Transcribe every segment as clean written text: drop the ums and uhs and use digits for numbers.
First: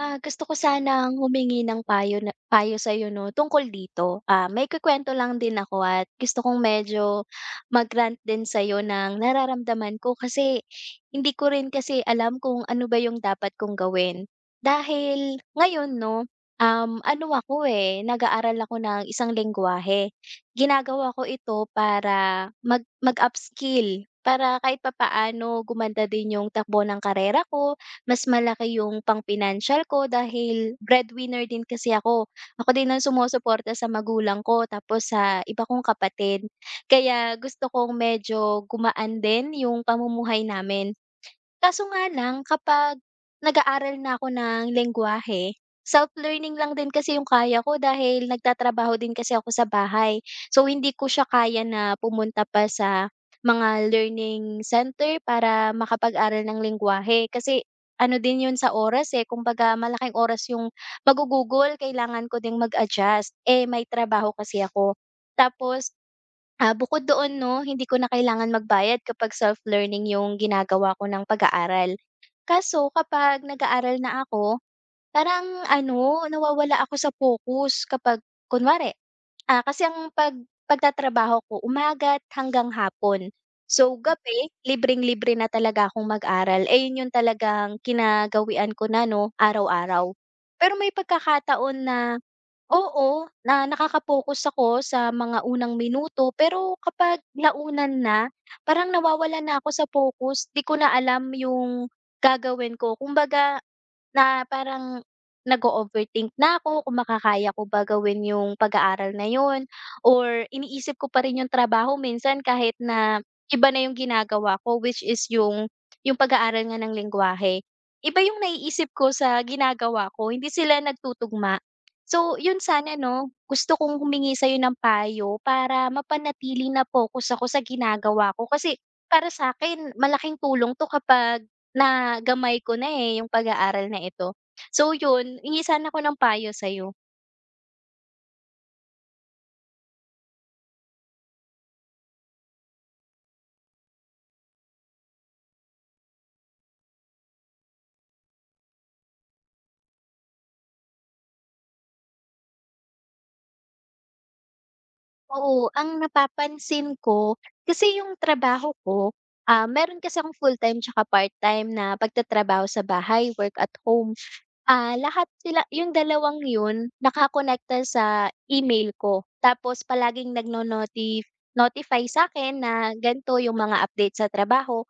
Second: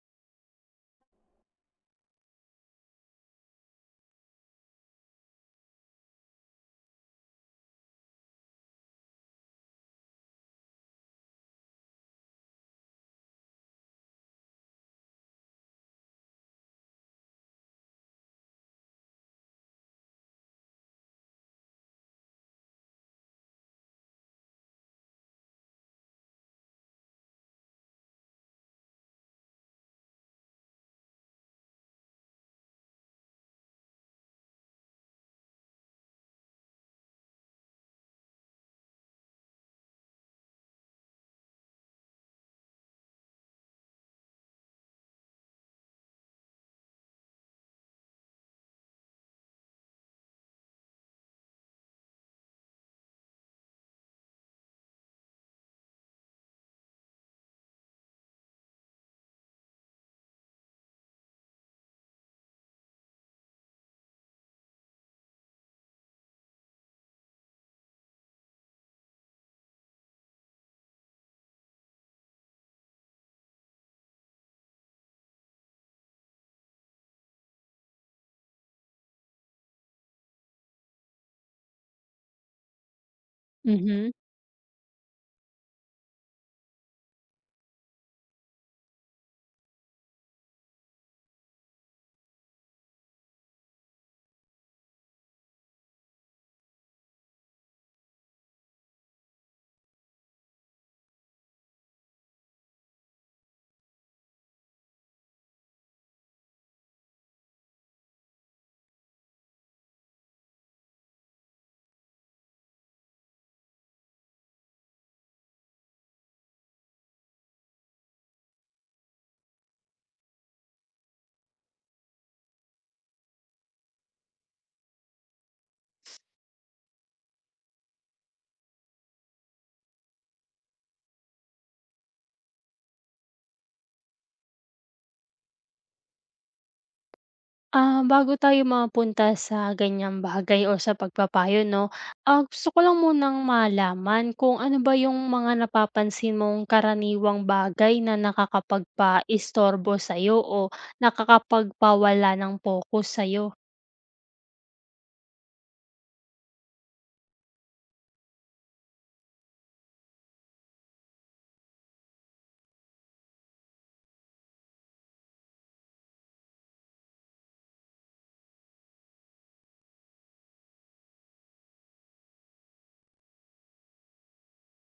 Ah, gusto ko sanang humingi ng payo na payo sa'yo 'no, tungkol dito. Ah, may maikukuwento lang din ako at gusto kong medyo mag-rant din sa'yo ng nararamdaman ko kasi hindi ko rin kasi alam kung ano ba yung dapat kong gawin. Dahil ngayon 'no, ano ako, eh, nag-aaral ako ng isang lengguwahe. Ginagawa ko ito para mag-upskill, para kahit papaano gumanda din yung takbo ng karera ko, mas malaki yung pang-pinansyal ko dahil breadwinner din kasi ako. Ako din ang sumusuporta sa magulang ko tapos sa iba kong kapatid. Kaya gusto kong medyo gumaan din yung pamumuhay namin. Kaso nga lang, kapag nag-aaral na ako ng lengguwahe, self-learning lang din kasi yung kaya ko dahil nagtatrabaho din kasi ako sa bahay. So hindi ko siya kaya na pumunta pa sa mga learning center para makapag-aral ng lengguwahe kasi ano din yun sa oras, eh, kumbaga malaking oras yung magugugol, kailangan ko ding mag-adjust, eh, may trabaho kasi ako. Tapos, bukod doon 'no, hindi ko na kailangan magbayad kapag self-learning yung ginagawa ko ng pag-aaral. Kaso kapag nag-aaral na ako, parang ano, nawawala ako sa focus kapag kunwari, kasi ang pagtatrabaho ko umaga't hanggang hapon. So, Mhm. gabi libreng-libre na talaga akong mag-aral, eh, yun yung talagang kinagawian ko na 'no, araw-araw. Pero may pagkakataon na oo, na nakaka-focus ako sa mga unang minuto, pero kapag launan na, parang nawawala na ako sa focus, 'di ko na alam yung gagawin ko. Kumbaga, na parang nag-o-overthink na ako kung makakaya ko ba gawin yung pag-aaral na yun, or iniisip ko pa rin yung trabaho minsan kahit na iba na yung ginagawa ko, which is yung pag-aaral nga ng lengguwahe. Iba yung naiisip ko sa ginagawa ko, hindi sila nagtutugma. So yun sana 'no, gusto kong humingi sa'yo ng payo para mapanatili na focus ako sa ginagawa ko kasi para sa'kin malaking tulong 'to kapag na gamay ko na, eh, yung pag-aaral na ito. So yun, hingi sana ako ng payo sa'yo. Bago tayo mapunta sa ganyang bagay o sa pagpapayo 'no, gusto ko lang munang malaman kung ano ba yung mga napapansin mong karaniwang bagay na nakakapagpaistorbo sa'yo o nakakapagpawala ng pokus sa'yo? Oo, ang napapansin ko kasi yung trabaho ko, meron kasi akong full-time tsaka part-time na pagtatrabaho sa bahay, work at home. Ah, lahat sila yung dalawang yun nakakonekta sa email ko. Tapos palaging nagno-notif notify sa akin na ganito yung mga update sa trabaho.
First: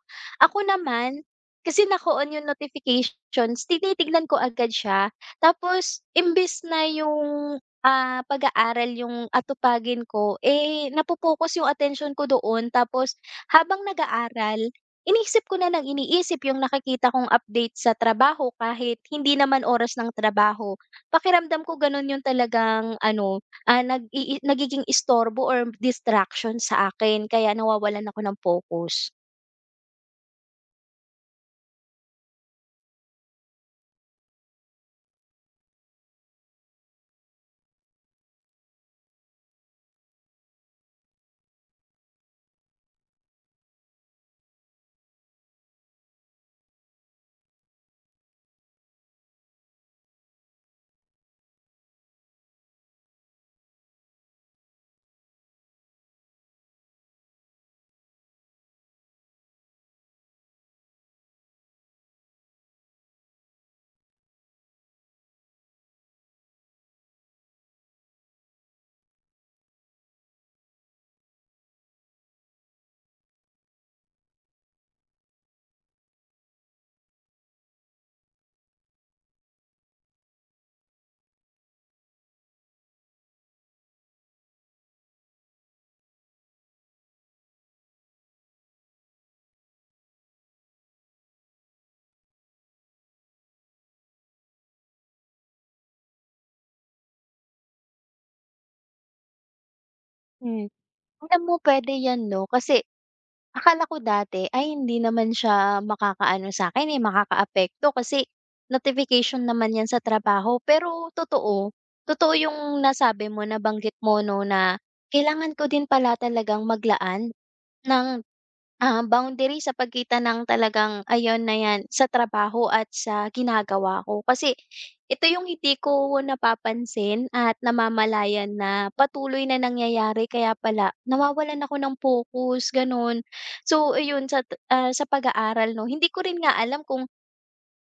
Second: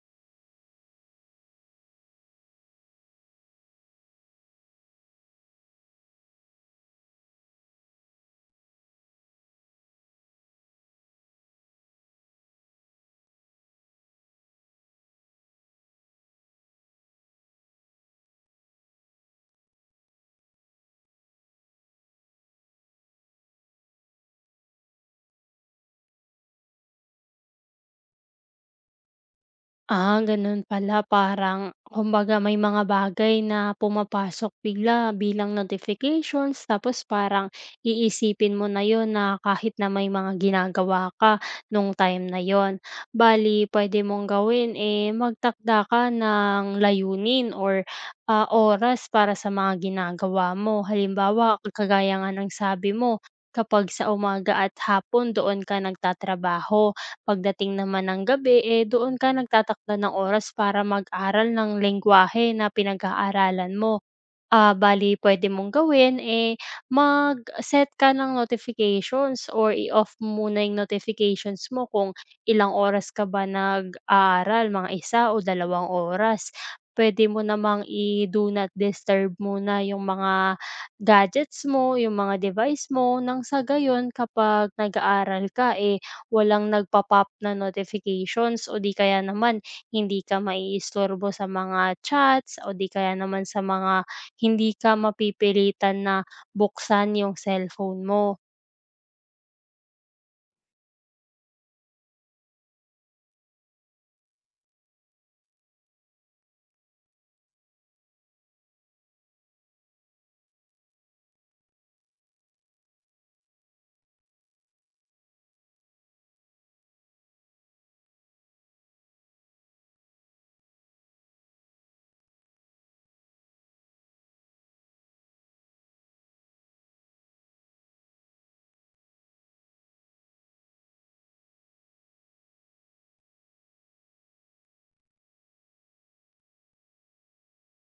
Ako naman, kasi naka-on yung notifications, tinitignan ko agad siya. Tapos imbes na yung, pag-aaral yung atupagin ko, eh, yung attention ko doon. Tapos habang nag-aaral, iniisip ko na ng iniisip yung nakikita kong update sa trabaho kahit hindi naman oras ng trabaho. Pakiramdam ko ganun yung talagang ano, nagiging istorbo or distraction sa akin kaya nawawalan ako ng focus. Ah, gano'n pala. Parang kumbaga may mga bagay na pumapasok bigla bilang notifications, tapos parang iisipin mo na yon na kahit na may mga ginagawa ka nung time na yon. Bali, pwede mong gawin, eh, magtakda ka ng layunin oras para sa mga ginagawa mo. Halimbawa, kagaya nga ng sabi mo, kapag sa umaga at hapon doon ka nagtatrabaho. Pagdating naman ng gabi, eh, doon ka nagtatakda ng oras para mag-aral ng lengguwahe na pinag-aaralan mo. Bali pwede mong gawin, eh, mag-set ka ng notifications or i-off mo muna yung notifications mo kung ilang oras ka ba nag-aaral, mga isa o dalawang oras. Pwede mo namang i-do not disturb muna yung mga gadgets mo, yung mga device mo nang sa gayon kapag nag-aaral ka, eh, walang nagpa-pop na notifications o 'di kaya naman hindi ka maiistorbo sa mga chats o 'di kaya naman sa mga hindi ka mapipilitan na buksan yung cellphone mo, Hmm. Alam mo, puwede 'yan 'no, kasi akala ko dati ay hindi naman siya makakaano sa'kin, eh, makakaapekto kasi notification naman 'yan sa trabaho. Pero totoo, totoo yung nasabi mo, nabanggit mo 'no, na kailangan ko din pala talagang maglaan ng boundary sa pagitan ng talagang ayun na 'yan, sa trabaho at sa ginagawa ko. Kasi ito yung hindi ko napapansin at namamalayan na patuloy na nangyayari kaya pala nawawalan ako ng focus, gano'n. So ayun sa pag-aaral 'no, hindi ko rin nga alam kung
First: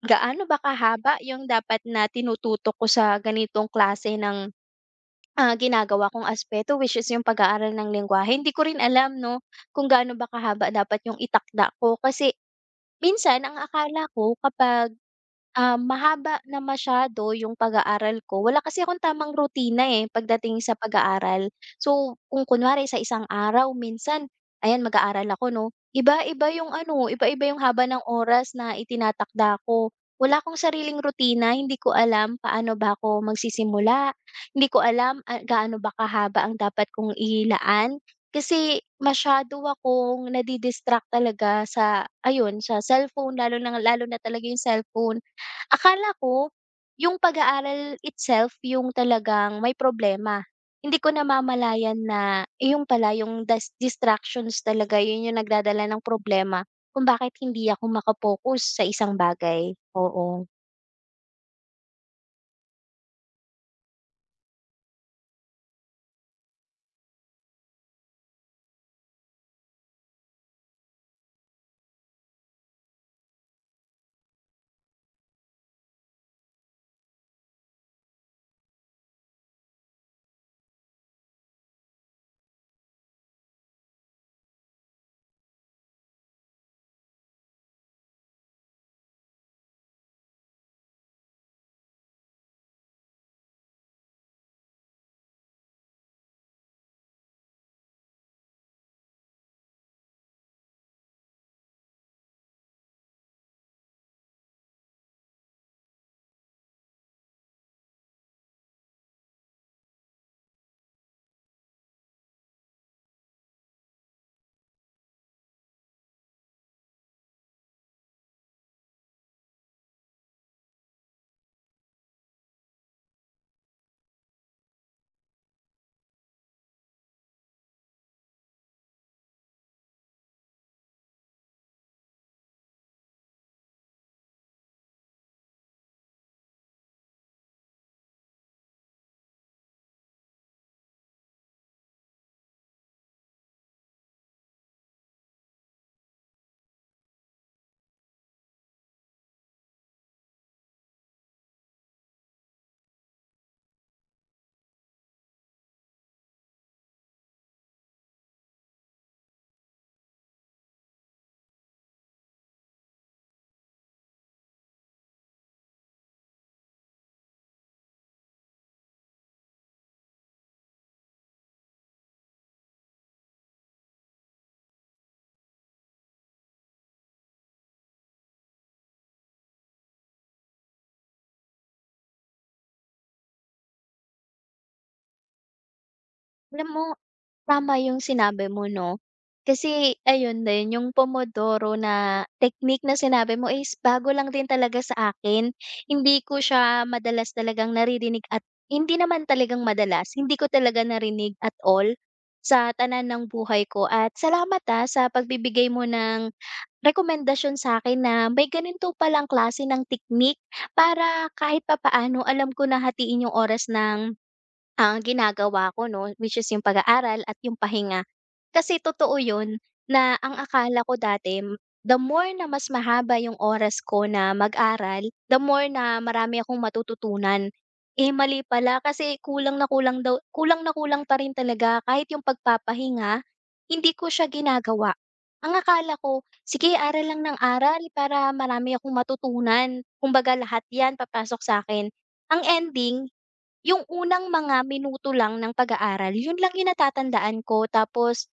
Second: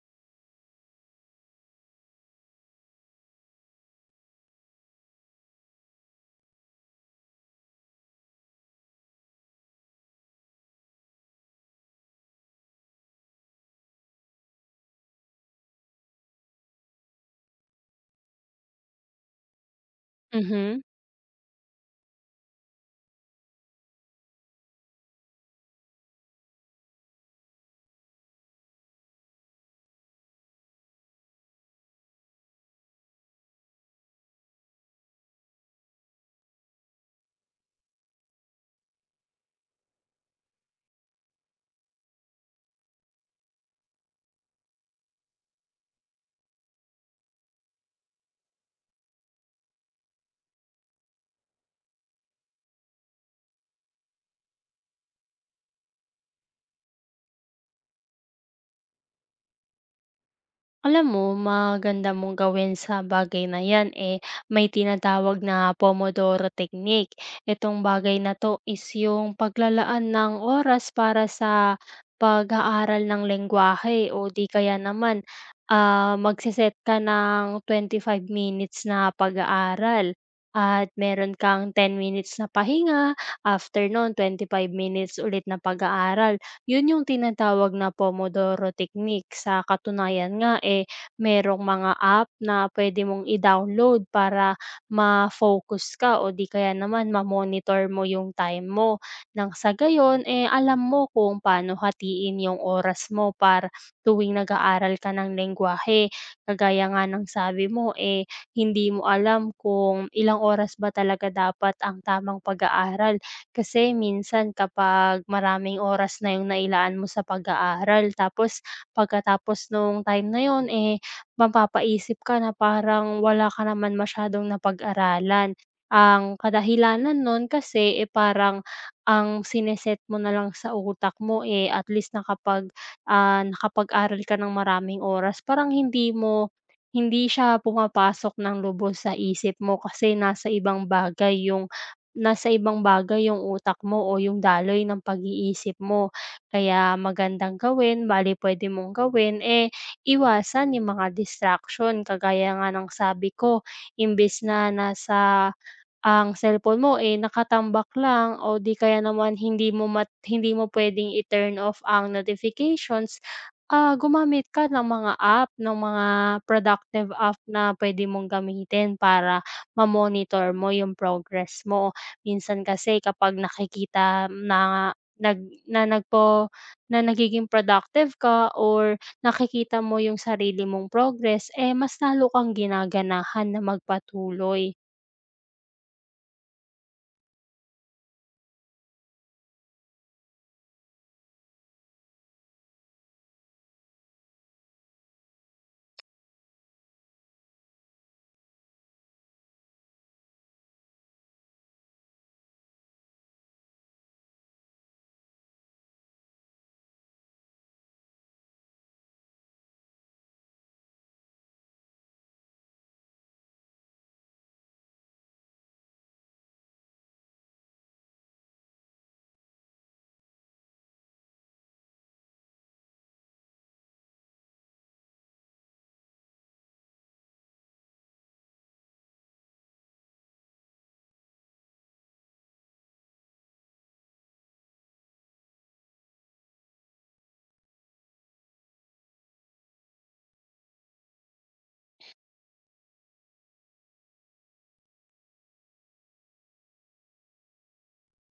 gaano ba kahaba yung dapat na tinututok ko sa ganitong klase ng ginagawa kong aspeto, which is yung pag-aaral ng lengguwahe. Hindi ko rin alam 'no, kung gaano ba kahaba dapat yung itakda ko kasi minsan ang akala ko kapag, mahaba na masyado yung pag-aaral ko, wala kasi akong tamang rutina, eh, pagdating sa mhm. pag-aaral. So, kung kunwari sa isang araw minsan, ayan, mag-aaral ako 'no, iba-iba yung ano, iba-iba yung haba ng oras na itinatakda ko. Wala akong sariling rutina, hindi ko alam paano ba ako magsisimula, hindi ko alam, gaano ba kahaba ang dapat kong ilaan, kasi masyado akong nadi-distract talaga sa ayun, sa cellphone, lalo na talaga yung cellphone. Akala ko yung pag-aaral itself yung talagang may problema. Hindi ko namamalayan na iyon pala yung distractions talaga, yun yung nagdadala ng problema kung bakit hindi ako makapokus sa isang bagay, oo. Alam mo, maganda mong gawin sa bagay na yan, eh, may tinatawag na Pomodoro Technique. Itong bagay na to is yung paglalaan ng oras para sa pag-aaral ng lengguwahe o di kaya naman magse ka ng 25 minutes na pag-aaral at meron kang 10 minutes na pahinga, after 25 minutes ulit na pag-aaral. 'Yun yung tinatawag na Pomodoro technique. Sa katunayan nga, eh, merong mga app na puwede mong i-download para ma-focus ka o di kaya naman ma-monitor mo yung time mo. Nang sa gayon, eh, alam mo kung paano hatiin yung oras mo para tuwing nag-aaral ka ng lengguwahe. Kagaya nga ng sabi mo, eh, hindi mo alam kung ilang oras ba talaga dapat ang tamang pag-aaral. Kasi minsan kapag maraming oras na yung nailaan mo sa pag-aaral, tapos pagkatapos nung time na yun, eh, mapapaisip ka na parang wala ka naman masyadong napag-aralan. Ang kadahilanan nun kasi, eh, parang ang sineset mo na lang sa utak mo, eh, at least nakapag-aral ka ng maraming oras, parang hindi siya pumapasok ng lubos sa isip mo kasi nasa ibang bagay yung nasa ibang bagay yung utak mo o yung daloy ng pag-iisip mo. Kaya magandang gawin, bale pwede mong gawin, eh, iwasan yung mga distraction kagaya nga ng sabi ko, imbes na nasa cellphone mo, eh, nakatambak lang o di kaya naman hindi mo puwedeng i-turn off ang notifications, gumamit ka ng mga app, ng mga productive app na puwede mong gamitin para ma-monitor mo yung progress mo. Minsan kasi kapag nakikita na nag na nagpo na nagiging productive ka or nakikita mo yung sarili mong progress, eh, mas lalo kang ginaganahan na magpatuloy. Alam mo, tama yung sinabi mo 'no. Kasi ayun din, yung Pomodoro na technique na sinabi mo is bago lang din talaga sa akin. Hindi ko siya madalas talagang naririnig, at hindi naman talagang madalas, hindi ko talaga narinig at all sa tanan ng buhay ko. At salamat, sa pagbibigay mo ng rekomendasyon sa akin na may ganito palang klase ng technique para kahit papaano alam ko na hatiin yung oras ang ginagawa ko 'no, which is yung pag-aaral at yung pahinga. Kasi totoo yun, na ang akala ko dati, the more na mas mahaba yung oras ko na mag-aral, the more na marami akong matututunan. Eh, mali pala kasi kulang na kulang daw, kulang na kulang pa rin talaga kahit yung pagpapahinga, hindi ko siya ginagawa. Ang akala ko, sige aral lang ng aral para marami akong matutunan, kumbaga lahat 'yan papasok sa akin. Ang ending, yung unang mga minuto lang ng pag-aaral, yun lang yung natatandaan ko tapos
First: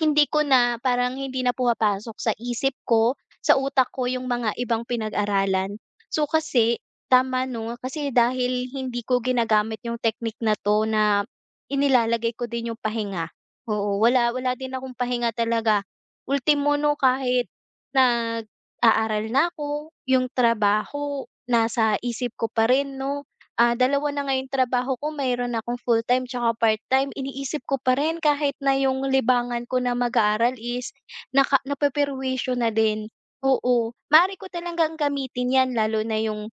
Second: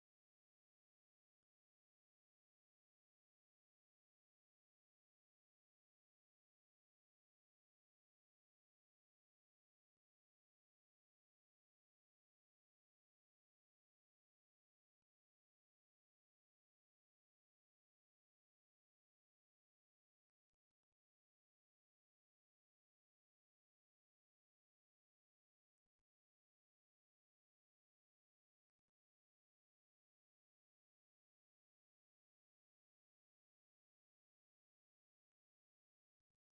hindi ko na, parang hindi na pumapasok sa isip ko, sa utak ko yung mga ibang pinag-aralan. So kasi tama 'no, kasi dahil hindi ko ginagamit yung technique na 'to na inilalagay ko din yung pahinga. Oo, wala wala din akong pahinga talaga. Ultimo 'no, kahit nag-aaral na ako, yung trabaho nasa isip ko pa rin 'no. Ah, dalawa na nga yung trabaho ko, mayroon akong full-time tsaka part-time. Iniisip ko pa rin kahit na yung libangan ko na mag-aaral is napeperwisyo na din. Oo, maaari ko talagang gamitin 'yan lalo na yung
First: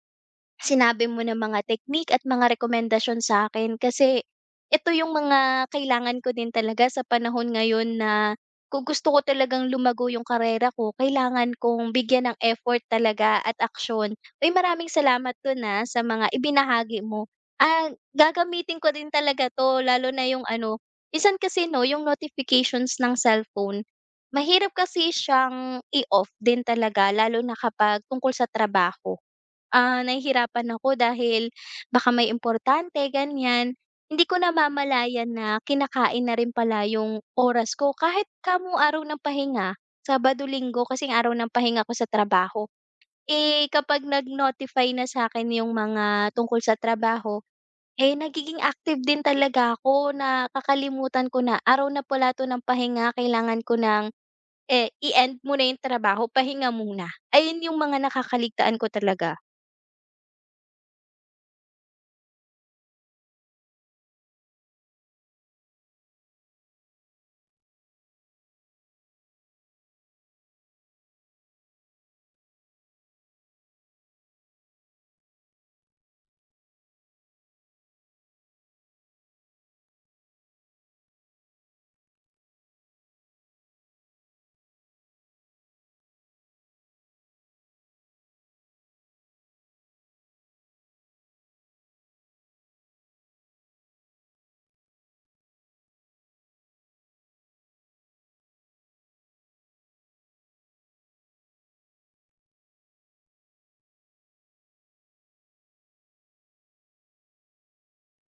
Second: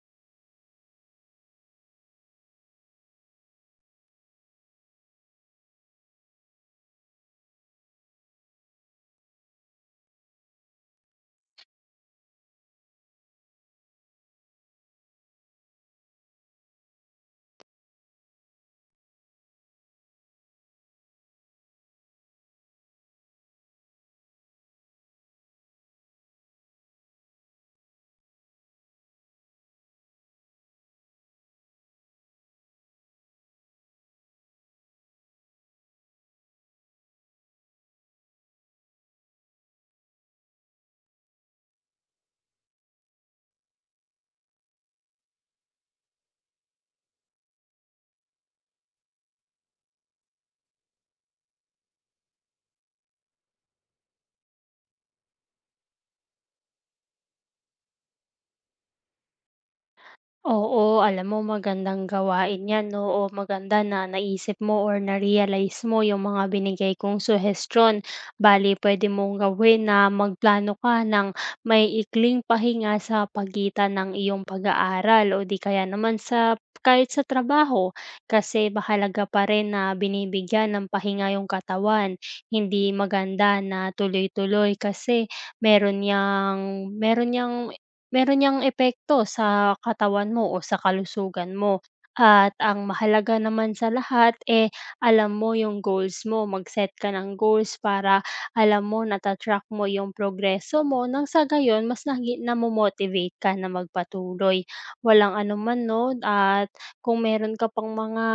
sinabi mo na mga technique at mga rekomendasyon sa akin kasi ito yung mga kailangan ko din talaga sa panahon ngayon, na kung gusto ko talagang lumago yung karera ko, kailangan kong bigyan ng effort talaga at aksyon. Uy, maraming salamat dun, sa mga ibinahagi mo. Ah, gagamitin ko din talaga 'to lalo na yung ano, minsan kasi 'no, yung notifications ng cellphone, mahirap kasi siyang i-off din talaga lalo na kapag tungkol sa trabaho, nahihirapan ako dahil baka may importante, ganyan. Hindi ko namamalayan na kinakain na rin pala yung oras ko kahit kamo araw ng pahinga, Sabado, Linggo kasing araw ng pahinga ko sa trabaho. Eh, kapag nag-notify na sa akin yung mga tungkol sa trabaho, eh, nagiging active din talaga ako, na kakalimutan ko na araw na pala 'to ng pahinga, kailangan ko ng, eh, i-end muna yung trabaho, pahinga muna. Ayun yung mga nakakaligtaan ko talaga. Oo, alam mo magandang gawain 'yan, oo. Maganda na naisip mo or na-realize mo yung mga binigay kong suhestiyon. Bale pwede mong gawin na magplano ka ng may ikling pahinga sa pagitan ng iyong pag-aaral o 'di kaya naman sa kahit sa trabaho. Kasi mahalaga pa rin na binibigyan ng pahinga yung katawan. Hindi maganda na tuloy-tuloy kasi meron niyang meron niyang meron niyang epekto sa katawan mo o sa kalusugan mo. At ang mahalaga naman sa lahat, eh, alam mo yung goals mo. Mag-set ka ng goals para alam mo, natatrack mo yung progreso mo. Nang sa gayon, mas namomotivate ka na magpatuloy. Walang anuman, no? At kung meron ka pang mga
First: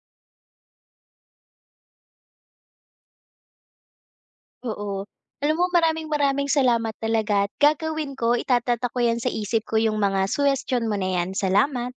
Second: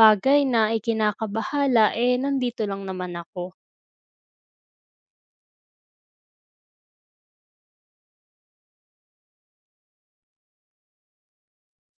bagay na ikinakabahala, eh, nandito lang naman ako. Oo. Alam mo, maraming-maraming salamat talaga at gagawin ko, itatata ko 'yan sa isip ko yung mga suhestiyon mo na 'yan. Salamat.